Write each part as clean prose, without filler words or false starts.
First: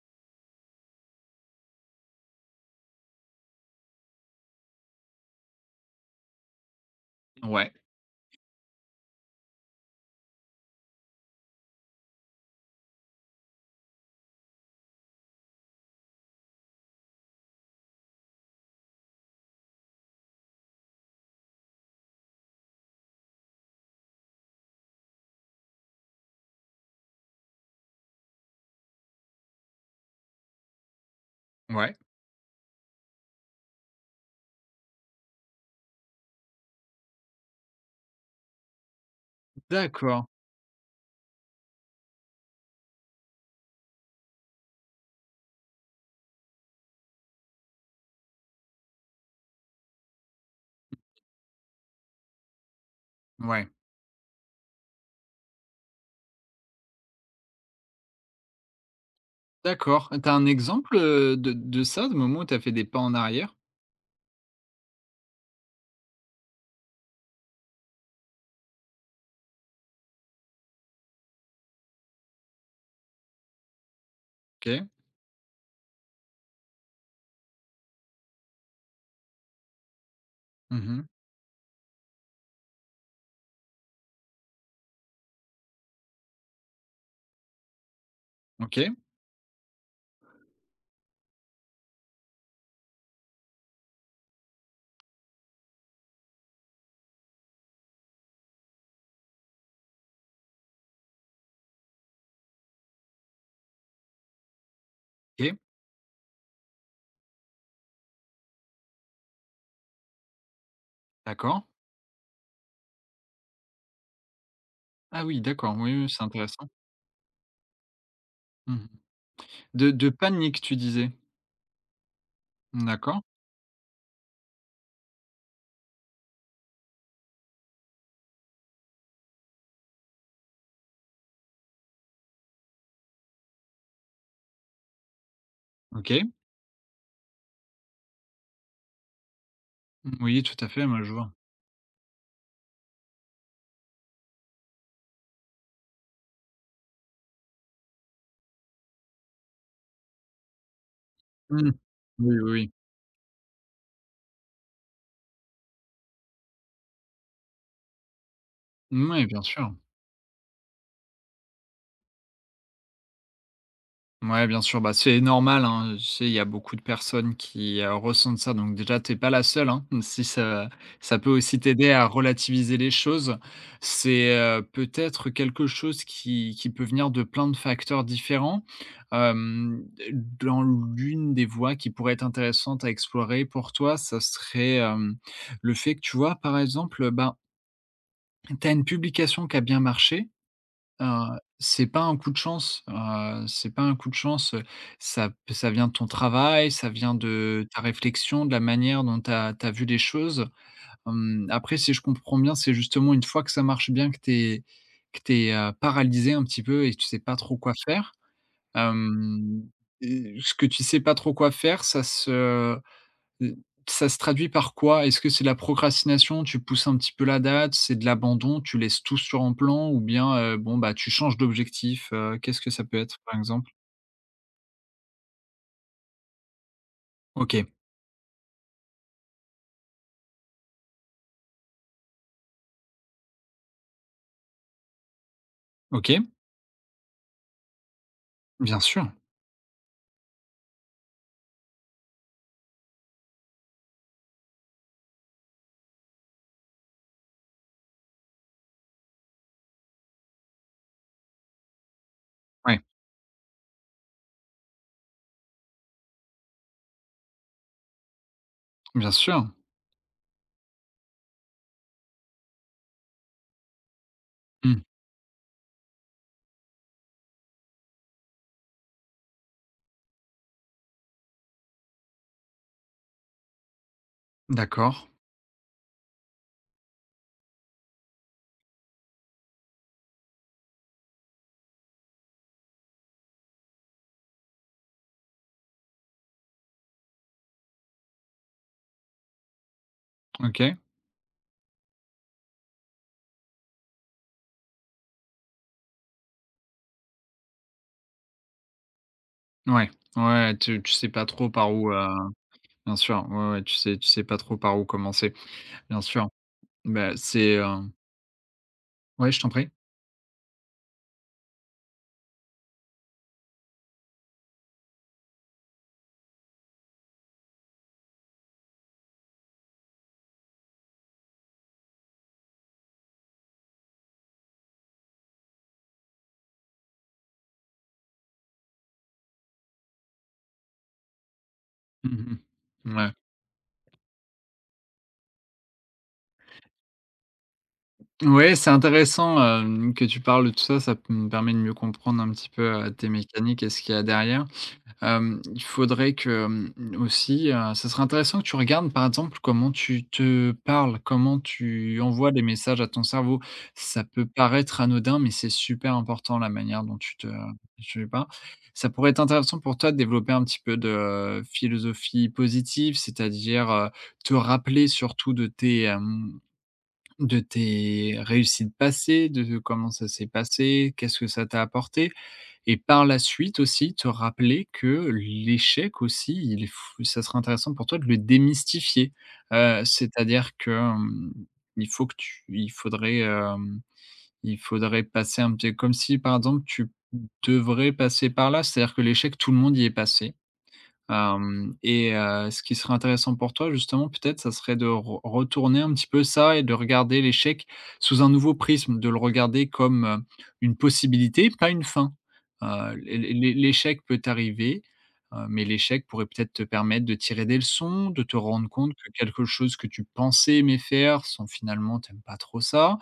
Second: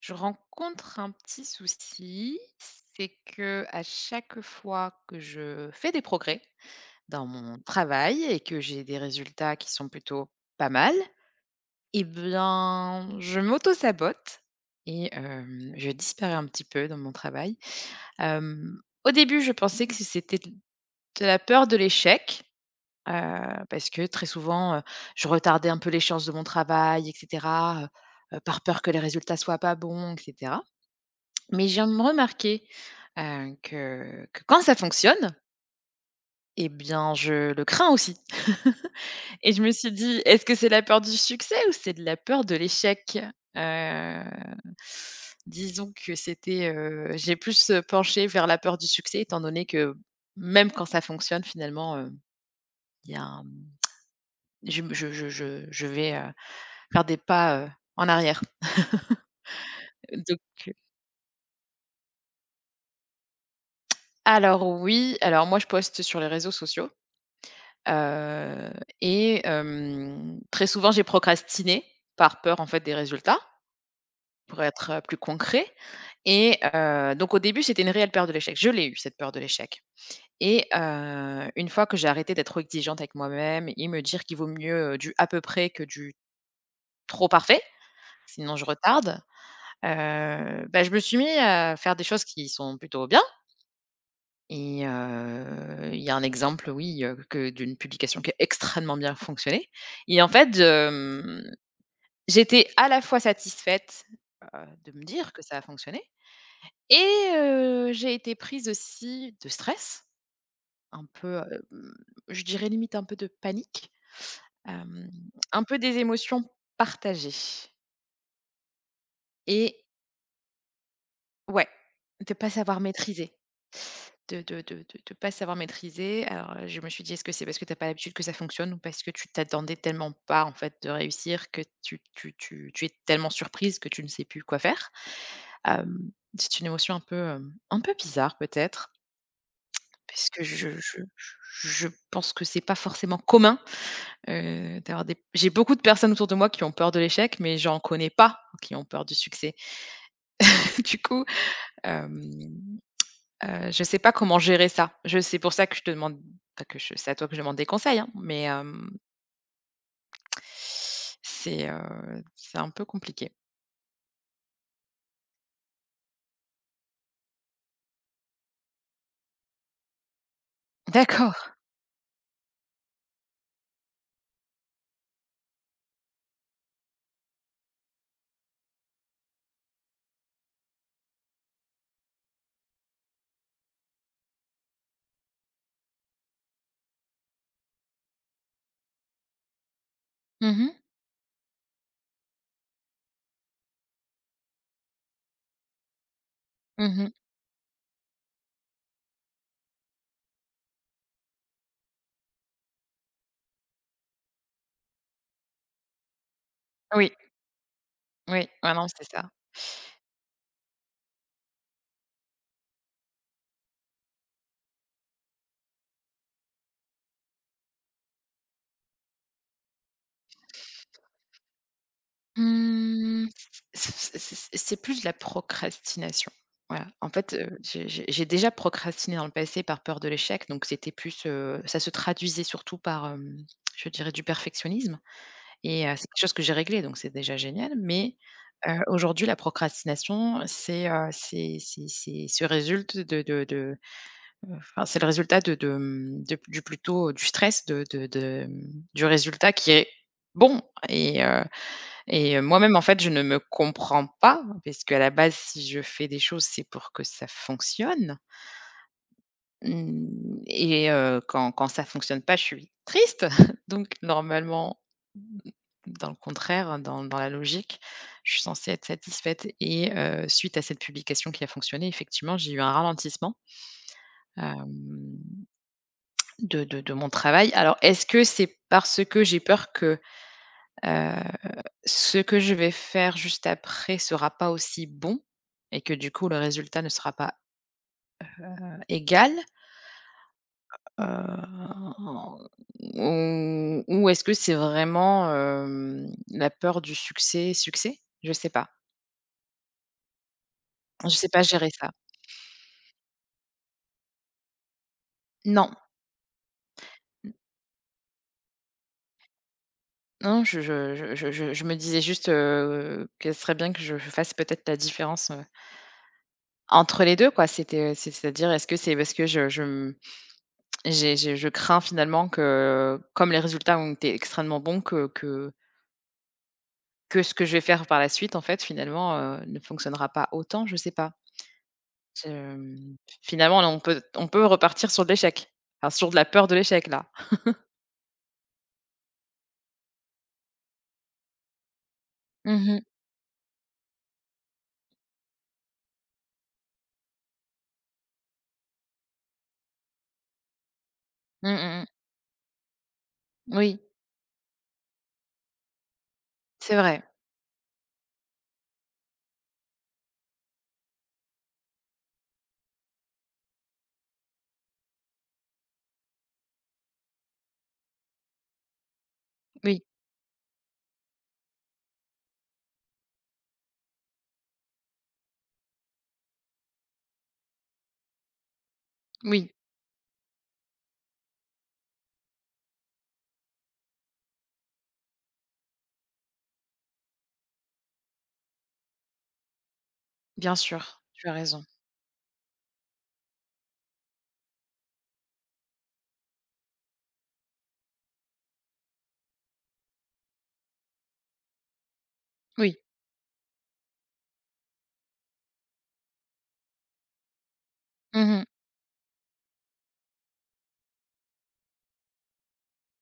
Je rencontre un petit souci, c'est que à chaque fois que je fais des progrès dans mon Ouais, travail et que j'ai des résultats qui sont plutôt pas mal, eh bien, je m'auto-sabote et je disparais un petit peu dans mon travail. Au début, je pensais que c'était de la peur de l'échec, parce que très souvent, je retardais un peu les l'échéance de mon travail etc., par peur que les résultats soient pas bons etc. Mais j'ai ouais, remarqué, que quand ça fonctionne, et bien, je le crains aussi. Et je me suis dit: d'accord, «Est-ce que c'est la peur du succès ou c'est de la peur de l'échec?» heu, Disons que c'était, j'ai plus, penché vers la peur du succès étant donné que même quand ça fonctionne finalement, il y a un ouais, je vais, faire des pas, en arrière. d'accord. T'as Donc un exemple, de ça, de moment où t'as fait des pas en arrière? alors oui, alors moi je poste sur les réseaux sociaux. Heu et très souvent, j'ai procrastiné par peur, en fait, des résultats, pour OK. être, plus concret. Et donc au début, c'était une réelle peur de l'échec. Je l'ai eue, cette peur de l'échec et Mhm. heu, une fois que j'ai arrêté d'être trop exigeante avec moi-même et me dire qu'il vaut mieux, du à peu près que du trop parfait, sinon je OK, retarde, bah, je me suis mis à faire des choses qui sont plutôt bien. Et il y a un exemple, oui, que d'une publication qui a extrêmement bien fonctionné et en fait, j'étais à la fois satisfaite, heu, de me dire que OK, ça a fonctionné et j'ai été prise aussi de stress, un peu, d'accord. hem, je dirais limite un peu de panique, hem, Ah oui, un d'accord, peu oui, des oui, c'est émotions intéressant. partagées Mmh. et. De panique, tu disais? Ouais, de pas savoir D'accord, maîtriser. De pas savoir maîtriser. Alors, je me suis dit: «Est-ce que c'est parce que tu as pas l'habitude que ça fonctionne ou parce que tu t'attendais tellement pas, en fait, de réussir que tu es tellement surprise que tu ne sais plus quoi faire?» hem, OK. c'est une émotion un peu, un peu bizarre peut-être parce que Oui, je tout à je fait, je moi, je vois. je pense que c'est pas forcément commun, d'avoir des j'ai beaucoup de personnes autour de moi qui ont peur de l'échec, mais j'en connais pas qui ont peur du succès. Du coup, Mmh. Oui, oui, hem oui. Je sais pas comment gérer ça. Je C'est pour ça que je te demande, enfin que je c'est à toi que je demande des conseils, hein, mais Mouais, bien sûr. C'est un peu compliqué. Ouais, bien sûr, bah, c'est normal, hein, tu sais, il y a beaucoup de personnes qui, ressentent ça, donc déjà, t'es pas la seule, hein, si ça peut D'accord. aussi t'aider à relativiser les choses. C'est, peut-être quelque chose qui peut venir de plein de facteurs différents. Hem, Dans l'une des voies qui pourrait être intéressante à explorer pour toi, ça serait, le fait que, tu vois, par exemple, ben, tu as une publication qui a bien marché. Mmh mh. C'est pas un coup de chance, ça vient de ton travail, ça Mmh. vient de ta réflexion, de la manière dont tu as vu les choses. Après, si je comprends bien, c'est justement une fois que ça marche bien que tu es que t'es paralysé un petit peu et que tu Oui, sais pas trop quoi faire. oui. Ouais, non, c'est ça. Hem, et ce que tu sais pas trop quoi faire, Heu, ça se traduit par quoi? Est-ce que c'est de la procrastination, tu pousses un petit peu la date, c'est de l'abandon, tu laisses tout sur un plan ou bien, bon, bah, tu changes d'objectif, qu'est-ce que ça peut être, Mmh, par exemple? c'est plus de la procrastination. Voilà. En fait, OK, j'ai déjà procrastiné dans le passé par peur de l'échec, donc c'était plus, ça se traduisait surtout par, je dirais du perfectionnisme. Et c'est OK, quelque chose que j'ai réglé, donc c'est déjà génial, mais bien sûr. aujourd'hui, la procrastination, c'est, c'est se résulte de enfin, c'est le résultat de, du plutôt du stress de, du résultat qui est bon et heu moi-même, Ouais, en fait, je ne me comprends pas, parce qu'à la base, si je fais des choses, c'est pour que ça fonctionne. bien sûr. Mmh. Et quand ça fonctionne pas, je suis triste. Donc normalement, Mmh. dans le contraire, dans la logique, je suis censée être satisfaite et suite à cette publication qui a fonctionné, effectivement, j'ai eu un ralentissement, D'accord. hem, de mon travail. Alors est-ce que c'est parce que j'ai peur que, heu, ce que je vais faire juste après sera pas aussi bon et que du coup le résultat ne sera pas, égal? OK. Heu, ou est-ce que c'est vraiment, la peur du succès succès? Je sais pas. Ouais, ouais, tu sais Je pas sais pas trop gérer par ça. où, bien sûr, ouais, ouais, tu sais pas trop par où commencer, Non, bien sûr. Bah, c'est, ouais, je t'en prie. non, je me disais juste, que ce serait bien que je fasse peut-être la différence, entre les 2, quoi. C'était c'est c'est-à-dire est-ce que c'est parce que je m j'ai je crains finalement que comme les résultats ont été extrêmement bons que ce que je vais faire par la suite en fait finalement, ne fonctionnera pas autant, je sais pas. Mmh mmh, Hem, mmh. Ouais. finalement là, on peut repartir sur de l'échec. Enfin, sur de la peur de l'échec là. Ouais, c'est intéressant, que tu parles de tout ça, ça p me permet de mieux comprendre un petit peu, Mmh mh. Tes mécaniques et ce qu'il y a derrière. Hem, il faudrait que, mmh, aussi, ça serait intéressant que tu regardes, par exemple, comment tu te parles, comment Mmh, mmh mmh. tu envoies des messages à ton cerveau. Oui, Ça peut paraître anodin, mais c'est super important la c'est manière dont vrai. Tu parles. Ça pourrait être intéressant pour toi de développer un petit peu de, philosophie positive, c'est-à-dire, te rappeler surtout de tes, hem de tes réussites passées, de Oui, comment ça s'est passé, qu'est-ce que ça t'a apporté? Et par la suite aussi, te rappeler que l'échec aussi, il est fou ça serait intéressant pour toi de le démystifier. oui, C'est-à-dire que, hem, il faut que tu il faudrait, il faudrait passer un petit comme si, par exemple, tu devrais passer par là, c'est-à-dire que l'échec, tout le monde y est passé. bien sûr, tu as raison. Hem Et ce qui serait intéressant pour toi justement peut-être, ça serait de re retourner un petit peu ça et de regarder l'échec sous un nouveau prisme, de le regarder comme, une possibilité, pas une fin. Oui. L'échec peut arriver, mais l'échec pourrait peut-être te permettre de tirer des leçons, de te Mmh mh. rendre compte que quelque chose que tu pensais aimer faire sans finalement tu pas trop ça.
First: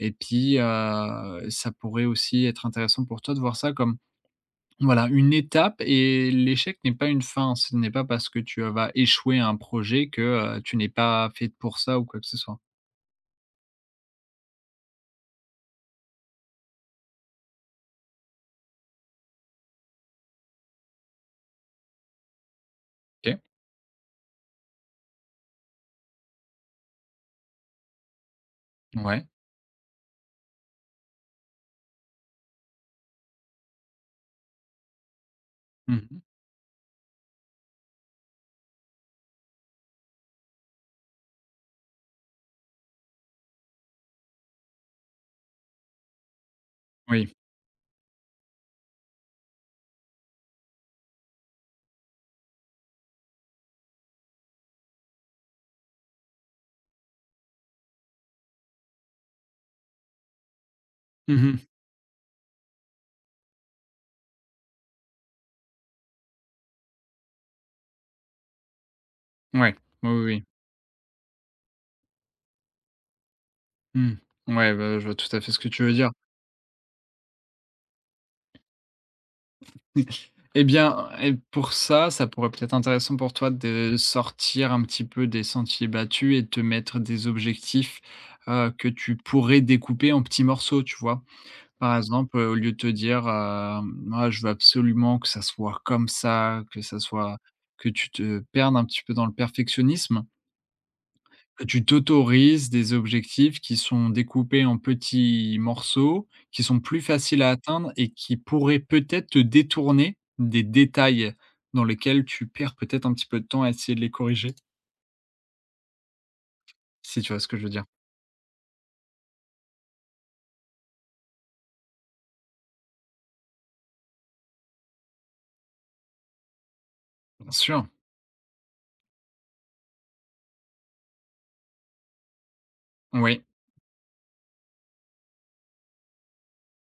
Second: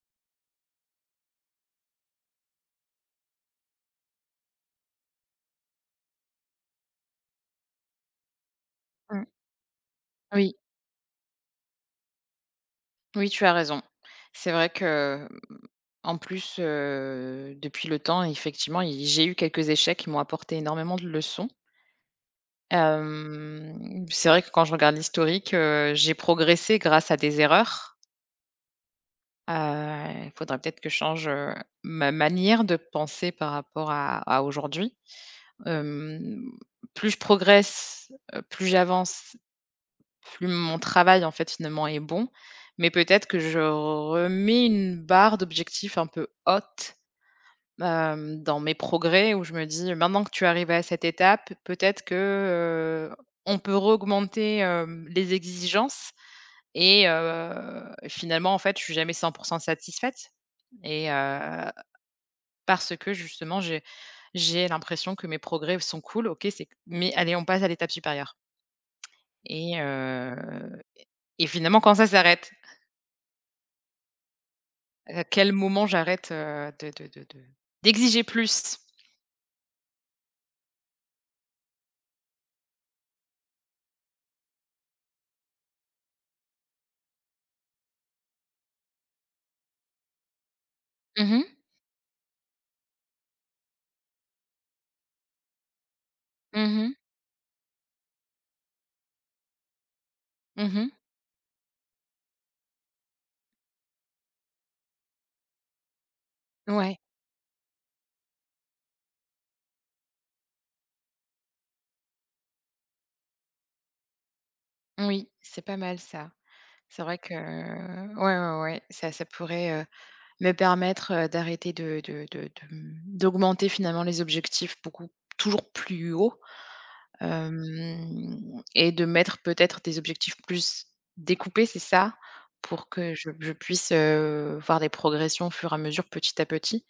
Et puis, ça pourrait aussi être intéressant pour toi de voir ça comme voilà, une étape, et l'échec n'est pas une fin. Ce n'est pas parce que tu, vas Mmh. échouer à un projet Oui, que, tu n'es pas fait pour ça ou quoi que ce soit. oui, tu as raison. C'est vrai que, en plus, depuis le temps, effectivement, il j'ai eu quelques échecs qui m'ont apporté énormément de leçons. OK, C'est vrai que quand je regarde l'historique, j'ai progressé grâce à des erreurs. ouais. Il faudrait peut-être que je change, ma manière de penser par rapport à aujourd'hui. Mmh. Hem, Plus je progresse, plus j'avance, plus mon travail, en fait, finalement, est bon. Mais peut-être que je remets une barre d'objectifs un peu haute, Oui. Dans mes progrès où je me dis: «Maintenant que tu arrives à cette étape, peut-être que, on peut augmenter les exigences» et finalement, en fait, je suis jamais 100% satisfaite. Et Mmh. heu, parce que justement, j'ai l'impression que mes progrès sont cool, OK, c'est mais allez, on passe à l'étape supérieure et Ouais. Oui, oui, oui. heu et finalement quand ça s'arrête? Mmh. Ouais, bah, je vois À tout à quel fait ce que tu moment veux dire. j'arrête, de d'exiger plus? Eh bien et pour ça, ça pourrait peut-être intéressant pour toi de sortir un petit peu des sentiers battus et de te mettre des objectifs, que tu pourrais découper en petits morceaux, tu vois? Mmh mh. Par exemple, au lieu de te dire, hem: «Ah, je veux absolument que ça soit comme ça, que Mmh. ça soit», que tu te perdes un petit peu dans le perfectionnisme, Mmh. que tu t'autorises des objectifs qui sont découpés en petits morceaux, qui sont Ouais, plus faciles à atteindre et qui pourraient peut-être te détourner des détails dans lesquels tu perds peut-être un petit peu de temps à essayer de les corriger, oui, c'est pas mal ça. C'est vrai si tu que vois ce que je veux dire? Ouais, ouais, ouais, ça pourrait, me permettre, d'arrêter d'augmenter finalement les objectifs beaucoup toujours plus haut. Bien Hem sûr, et de mettre peut-être des objectifs plus découpés, c'est ça? Pour que je oui, je puisse, voir des progressions au fur et à mesure, petit à petit,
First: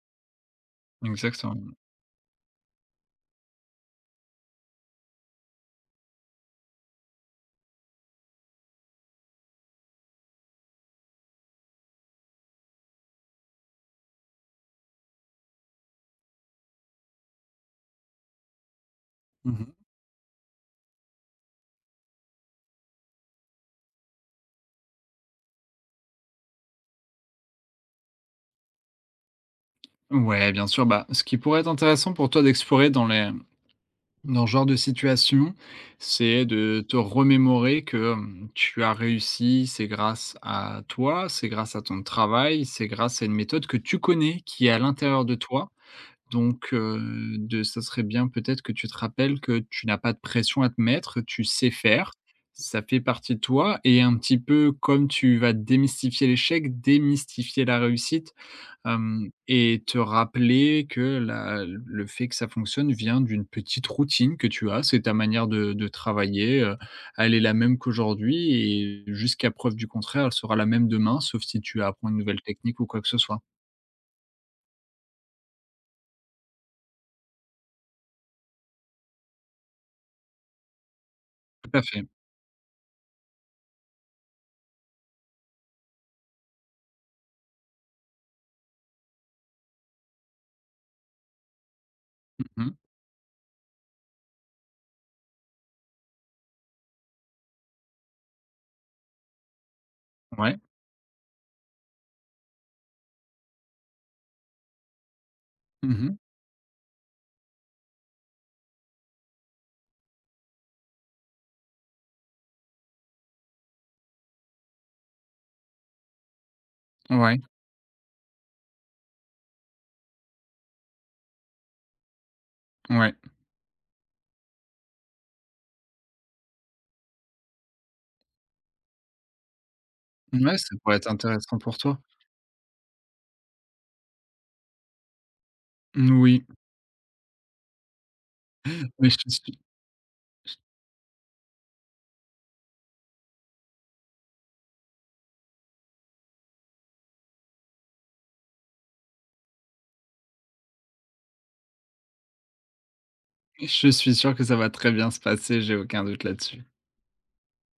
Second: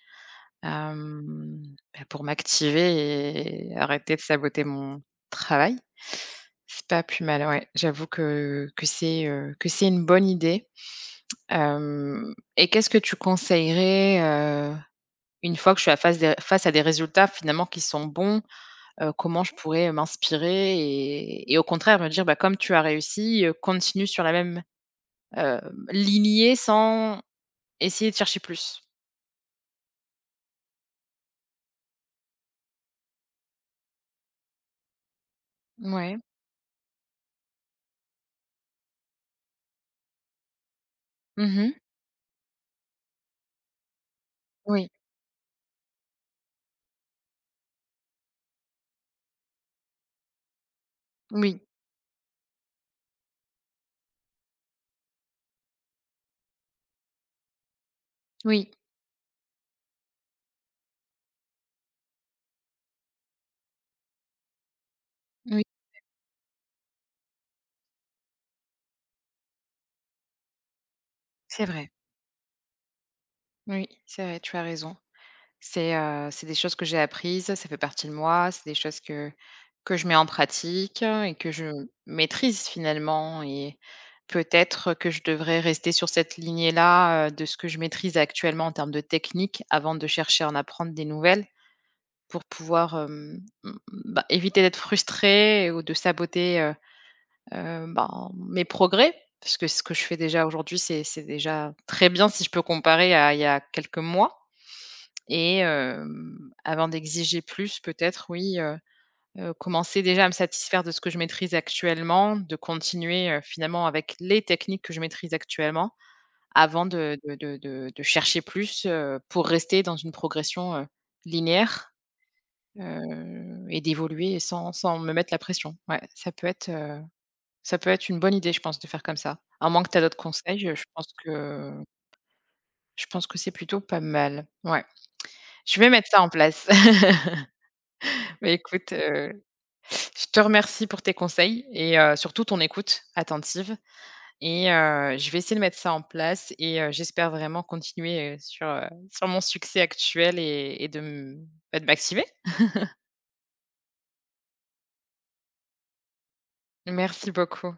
hem, exactement. bah, pour m'activer et arrêter de saboter mon travail. C'est pas plus mal, ouais. J'avoue que c'est, que c'est une bonne idée. Hem et qu'est-ce que tu conseillerais, heu, une fois que je suis à face des face à des résultats finalement qui sont bons, comment je Mmh. pourrais m'inspirer et au contraire me dire: «Bah, comme tu as réussi, continue sur la même, heu, lignée sans essayer de chercher plus». Ouais, bien sûr, bah, ce qui pourrait être intéressant pour toi d'explorer dans les dans ce genre de situation, Ouais. c'est de te remémorer que, tu as réussi, c'est grâce à toi, c'est Mmh. grâce à ton travail, c'est grâce à une méthode que tu connais, qui est à Oui, l'intérieur de toi. Donc, de ça serait bien peut-être que tu te rappelles que tu n'as pas de pression à te mettre, tu oui, sais faire, ça fait partie de toi et un petit peu comme tu vas démystifier l'échec, démystifier la réussite. oui, Hem Et te rappeler que la le fait que ça fonctionne vient d'une petite routine que tu as. C'est ta manière oui, de travailler, elle est la même qu'aujourd'hui et jusqu'à preuve du contraire, elle sera la même demain, sauf si c'est tu vrai. apprends une nouvelle technique ou quoi que ce soit. Oui, c'est vrai, tu as raison. C'est des choses que j'ai apprises, ça fait partie de moi, c'est des choses que je mets en pratique, et que je Tout à fait. maîtrise finalement et peut-être que je devrais rester sur cette lignée-là, de ce que je maîtrise actuellement en termes de technique avant de chercher à en apprendre des nouvelles pour Mmh. pouvoir, bah, éviter d'être frustré ou de saboter, ben, mes progrès. Parce que ce que je fais déjà Ouais. aujourd'hui, c'est déjà très bien si je peux comparer à il y a quelques mois. Et Mmh. hem, avant d'exiger plus peut-être oui, commencer déjà à me satisfaire de ce que je maîtrise actuellement, de continuer, finalement avec les techniques que je maîtrise actuellement avant de de Ouais, de de de chercher plus, pour rester dans une progression, linéaire, ouais. Et d'évoluer sans me mettre la pression. Ouais, ça peut être une bonne idée, je pense, de faire comme ça. À moins que tu as d'autres Ouais, conseils, ça pourrait être intéressant pour toi. je pense que c'est plutôt pas mal. Ouais, je vais mettre ça en Oui. place. Bah, écoute, Mais je te remercie pour tes conseils et surtout ton écoute attentive et je vais essayer de mettre ça en place et j'espère vraiment continuer, sur, sur mon succès actuel et de m bah, de m'activer. je suis sûr que ça va très bien se passer, j'ai aucun doute là-dessus. Merci beaucoup.